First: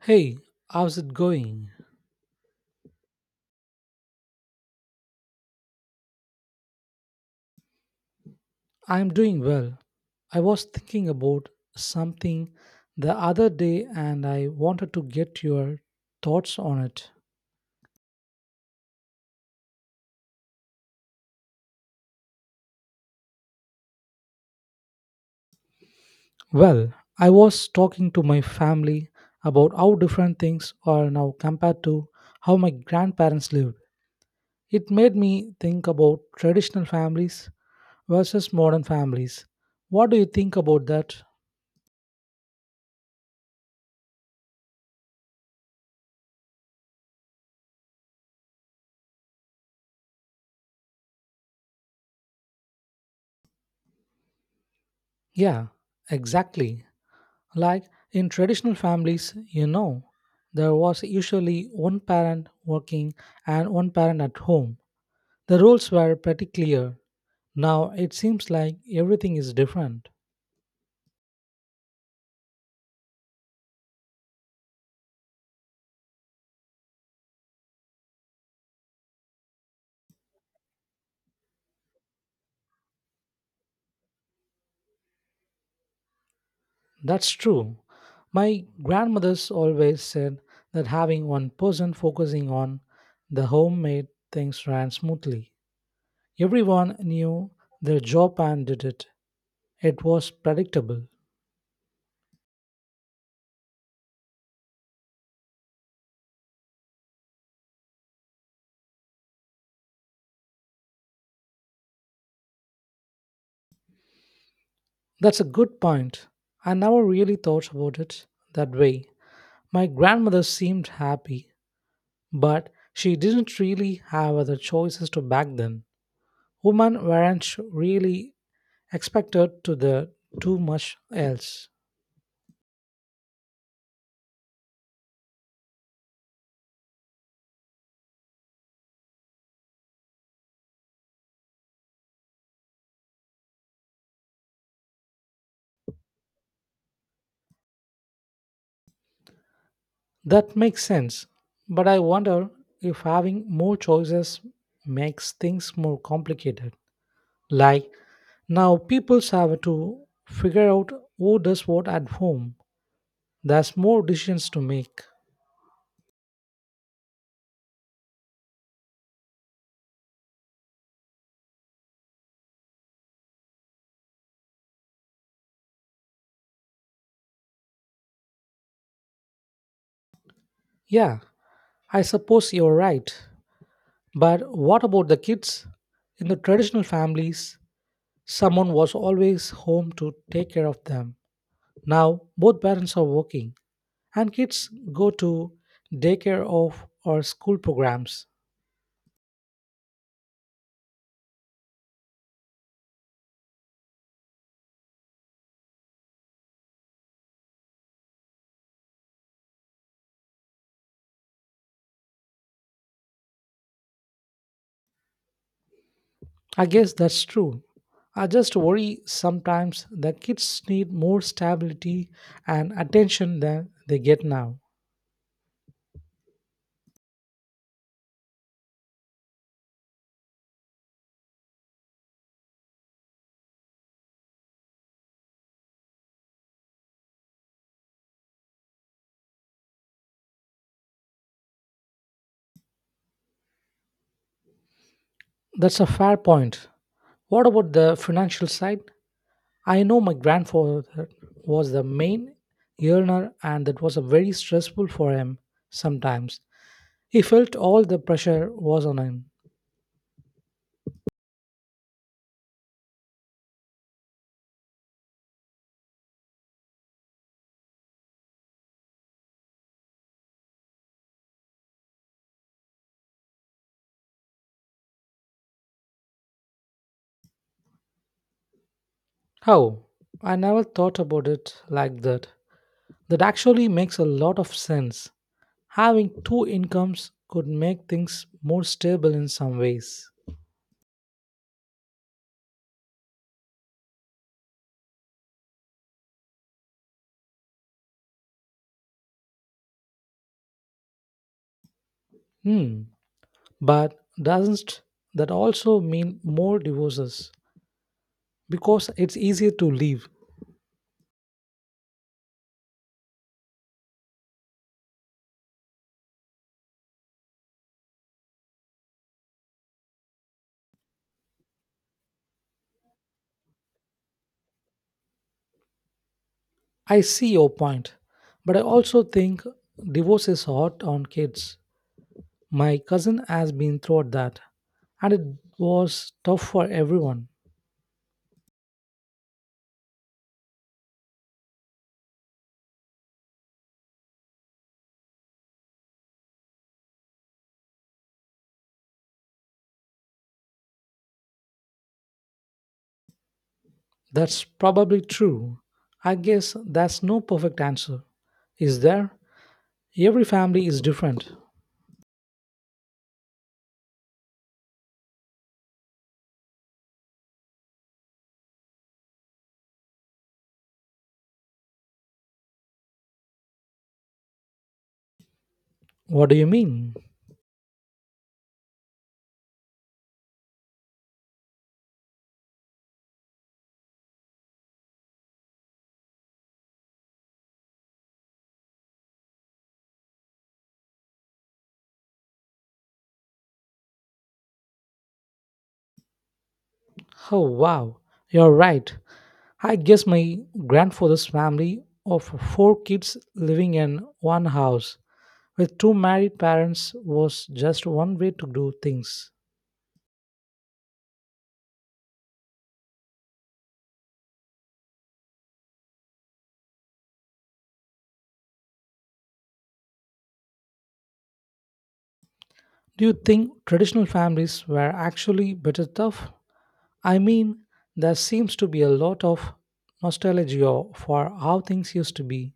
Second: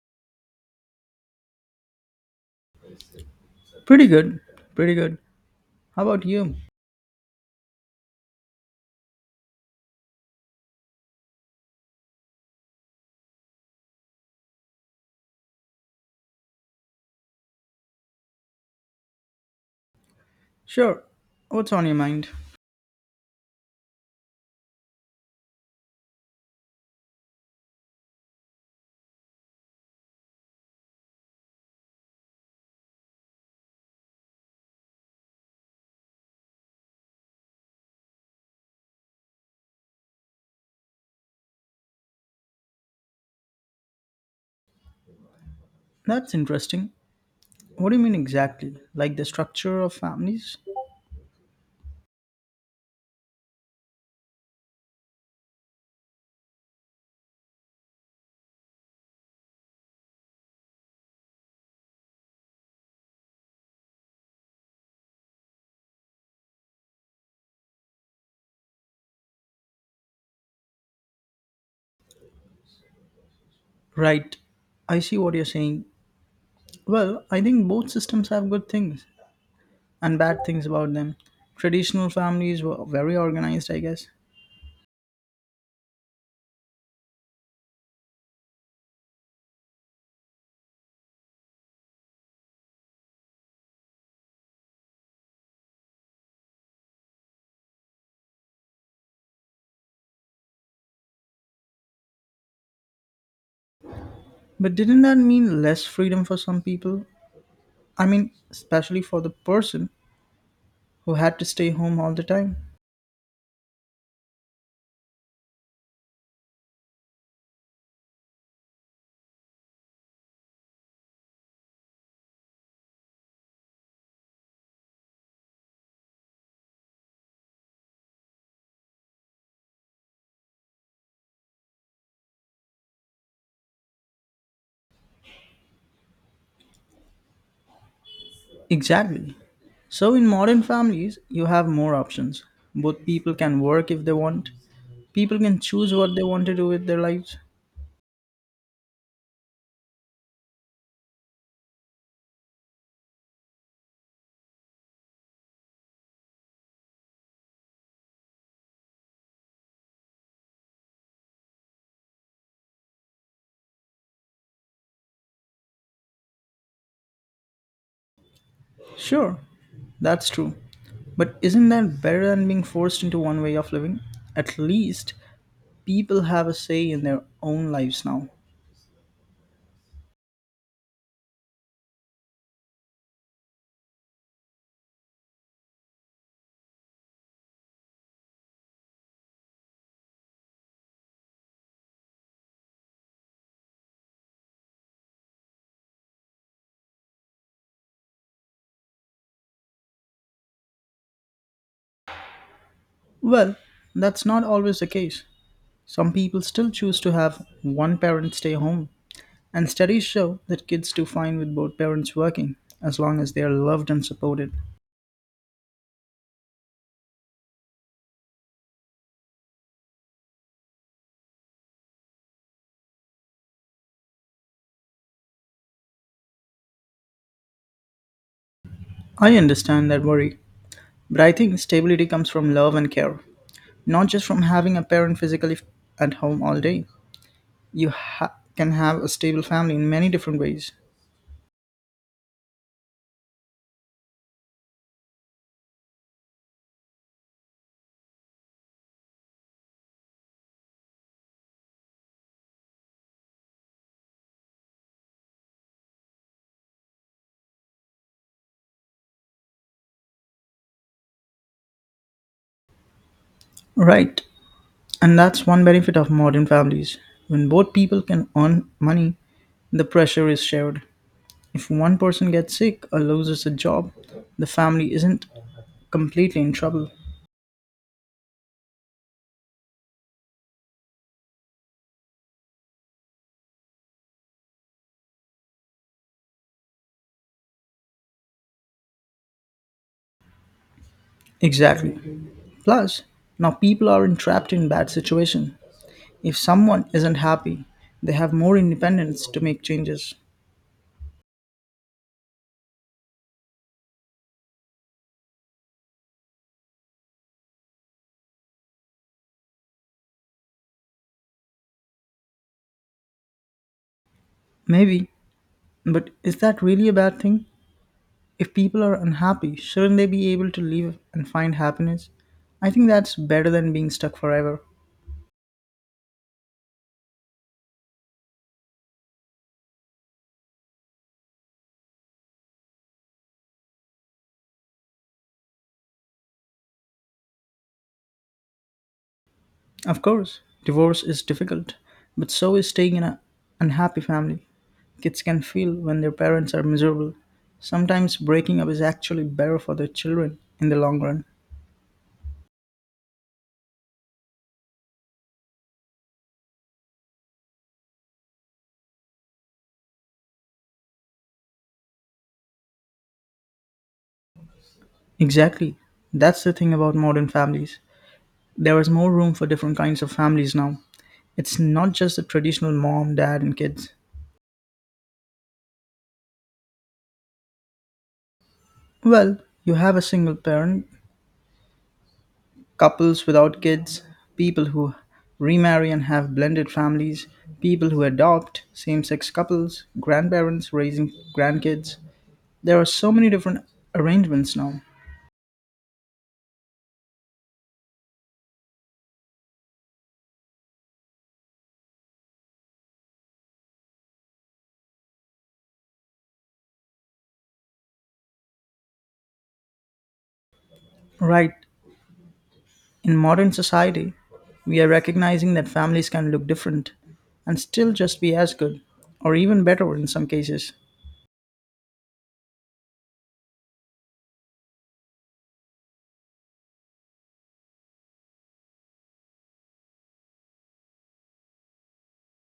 Hey, how's it going? Pretty good. Pretty good. How about you? I'm doing well. I was thinking about something the other day and I wanted to get your thoughts on it. Sure. What's on your mind? Well, I was talking to my family about how different things are now compared to how my grandparents lived. It made me think about traditional families versus modern families. What do you think about that? That's interesting. What do you mean exactly? Like the structure of families? Yeah, exactly. Like in traditional families, there was usually one parent working and one parent at home. The rules were pretty clear. Now it seems like everything is different. Right. I see what you're saying. Well, I think both systems have good things and bad things about them. Traditional families were very organized, I guess. That's true. My grandmothers always said that having one person focusing on the home made things ran smoothly. Everyone knew their job and did it. It was predictable. But didn't that mean less freedom for some people? I mean, especially for the person who had to stay home all the time. That's a good point. I never really thought about it that way. My grandmother seemed happy, but she didn't really have other choices to back then. Women weren't really expected to the do much else. Exactly. So, in modern families, you have more options. Both people can work if they want, people can choose what they want to do with their lives. That makes sense, but I wonder if having more choices makes things more complicated. Like now, people have to figure out who does what at home. There's more decisions to make. Sure, that's true. But isn't that better than being forced into one way of living? At least people have a say in their own lives now. Yeah, I suppose you're right. But what about the kids? In the traditional families, someone was always home to take care of them. Now, both parents are working, and kids go to daycare of or school programs. Well, that's not always the case. Some people still choose to have one parent stay home, and studies show that kids do fine with both parents working as long as they are loved and supported. I guess that's true. I just worry sometimes that kids need more stability and attention than they get now. I understand that worry. But I think stability comes from love and care, not just from having a parent physically at home all day. You can have a stable family in many different ways. That's a fair point. What about the financial side? I know my grandfather was the main earner, and that was a very stressful for him sometimes. He felt all the pressure was on him. Right. And that's one benefit of modern families. When both people can earn money, the pressure is shared. If one person gets sick or loses a job, the family isn't completely in trouble. How? I never thought about it like that. That actually makes a lot of sense. Having two incomes could make things more stable in some ways. Exactly. Plus, now people aren't trapped in bad situation. If someone isn't happy, they have more independence to make changes. Hmm. But doesn't that also mean more divorces? Because it's easier to leave. Maybe, but is that really a bad thing? If people are unhappy, shouldn't they be able to leave and find happiness? I think that's better than being stuck forever. I see your point, but I also think divorce is hard on kids. My cousin has been through that, and it was tough for everyone. Of course, divorce is difficult, but so is staying in an unhappy family. Kids can feel when their parents are miserable. Sometimes breaking up is actually better for their children in the long run. That's probably true. I guess that's no perfect answer. Is there? Every family is different. Exactly. That's the thing about modern families. There is more room for different kinds of families now. It's not just the traditional mom, dad, and kids. What do you mean? Well, you have a single parent, couples without kids, people who remarry and have blended families, people who adopt, same sex couples, grandparents raising grandkids. There are so many different arrangements now. Oh, wow, you're right. I guess my grandfather's family of 4 kids living in one house with two married parents was just one way to do things. Right, in modern society, we are recognizing that families can look different and still just be as good, or even better in some cases. Do you think traditional families were actually better tough? I mean, there seems to be a lot of nostalgia for how things used to be.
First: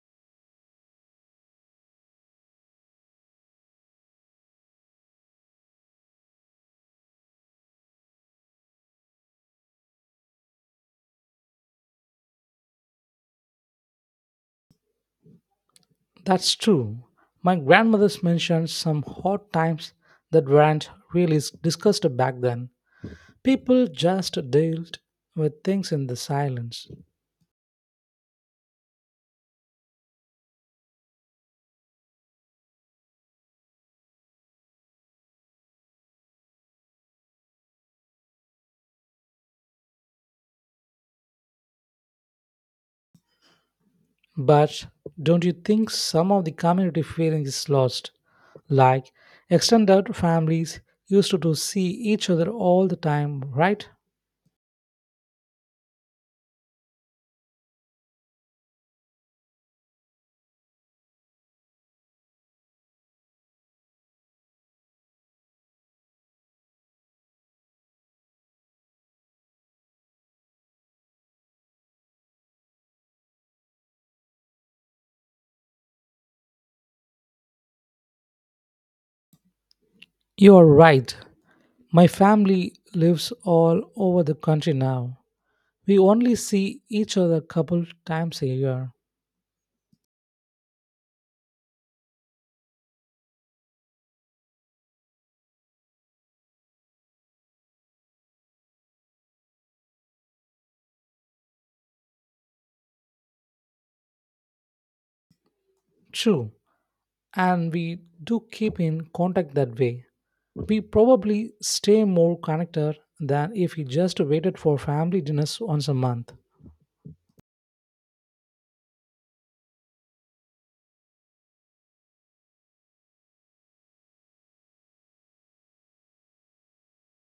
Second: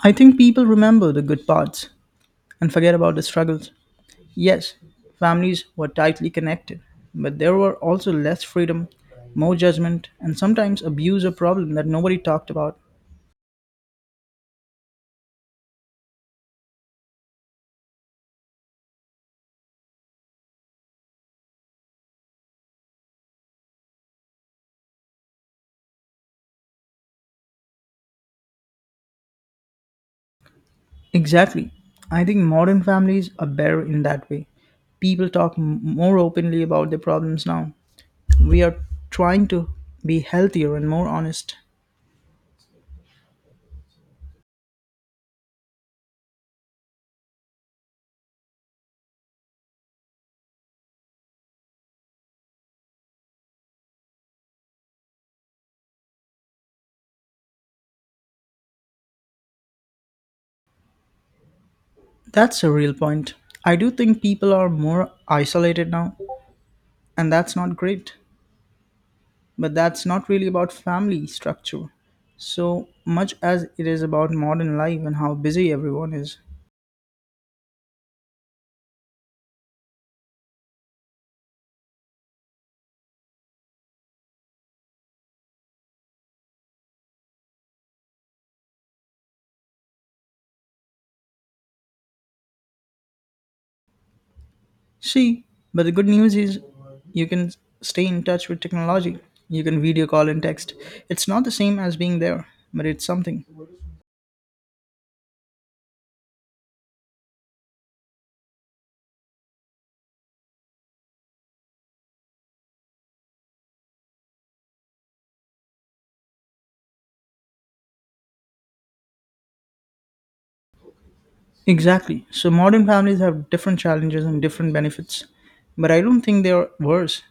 I think people remember the good parts and forget about the struggles. Yes, families were tightly connected, but there were also less freedom, more judgment, and sometimes abuse or problem that nobody talked about. That's true. My grandmother's mentioned some hot times that weren't really discussed back then. People just dealt with things in the silence. Exactly. I think modern families are better in that way. People talk more openly about their problems now. We are trying to be healthier and more honest. But don't you think some of the community feeling is lost? Like extended families used to see each other all the time, right? That's a real point. I do think people are more isolated now, and that's not great. But that's not really about family structure so much as it is about modern life and how busy everyone is. You are right. My family lives all over the country now. We only see each other a couple times a year. See, but the good news is you can stay in touch with technology. You can video call and text. It's not the same as being there, but it's something. True. And we do keep in contact that way. We probably stay more connected than if we just waited for family dinners once a month. Exactly. So modern families have different challenges and different benefits, but I don't think they are worse.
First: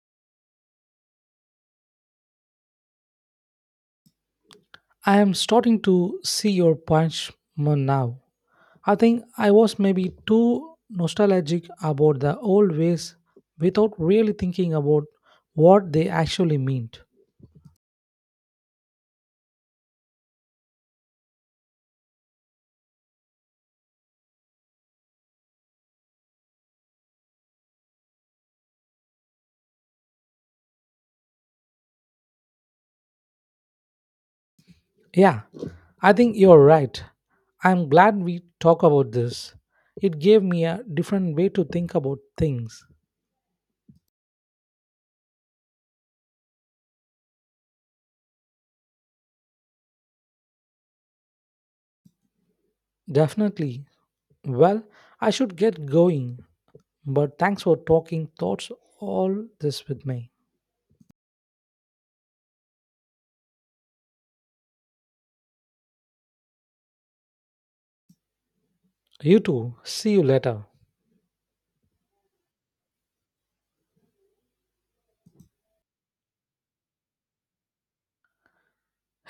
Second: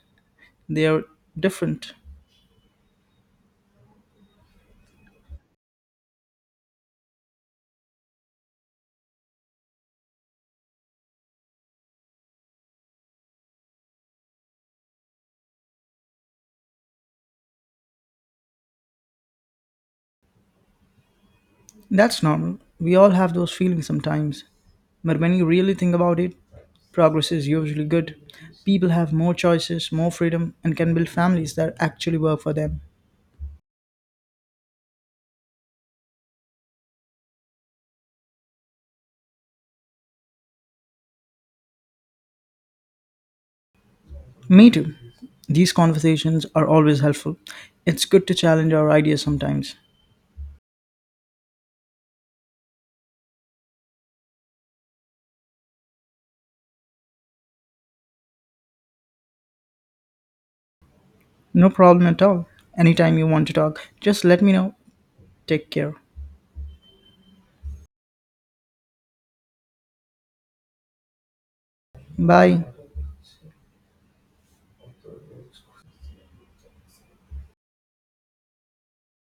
They are different. I am starting to see your punch more now. I think I was maybe too nostalgic about the old ways without really thinking about what they actually meant. That's normal. We all have those feelings sometimes. But when you really think about it, progress is usually good. People have more choices, more freedom, and can build families that actually work for them. Yeah, I think you're right. I'm glad we talk about this. It gave me a different way to think about things. Me too. These conversations are always helpful. It's good to challenge our ideas sometimes. Definitely. Well, I should get going, but thanks for talking thoughts all this with me. No problem at all. Anytime you want to talk, just let me know. Take care. You too. See you later. Bye.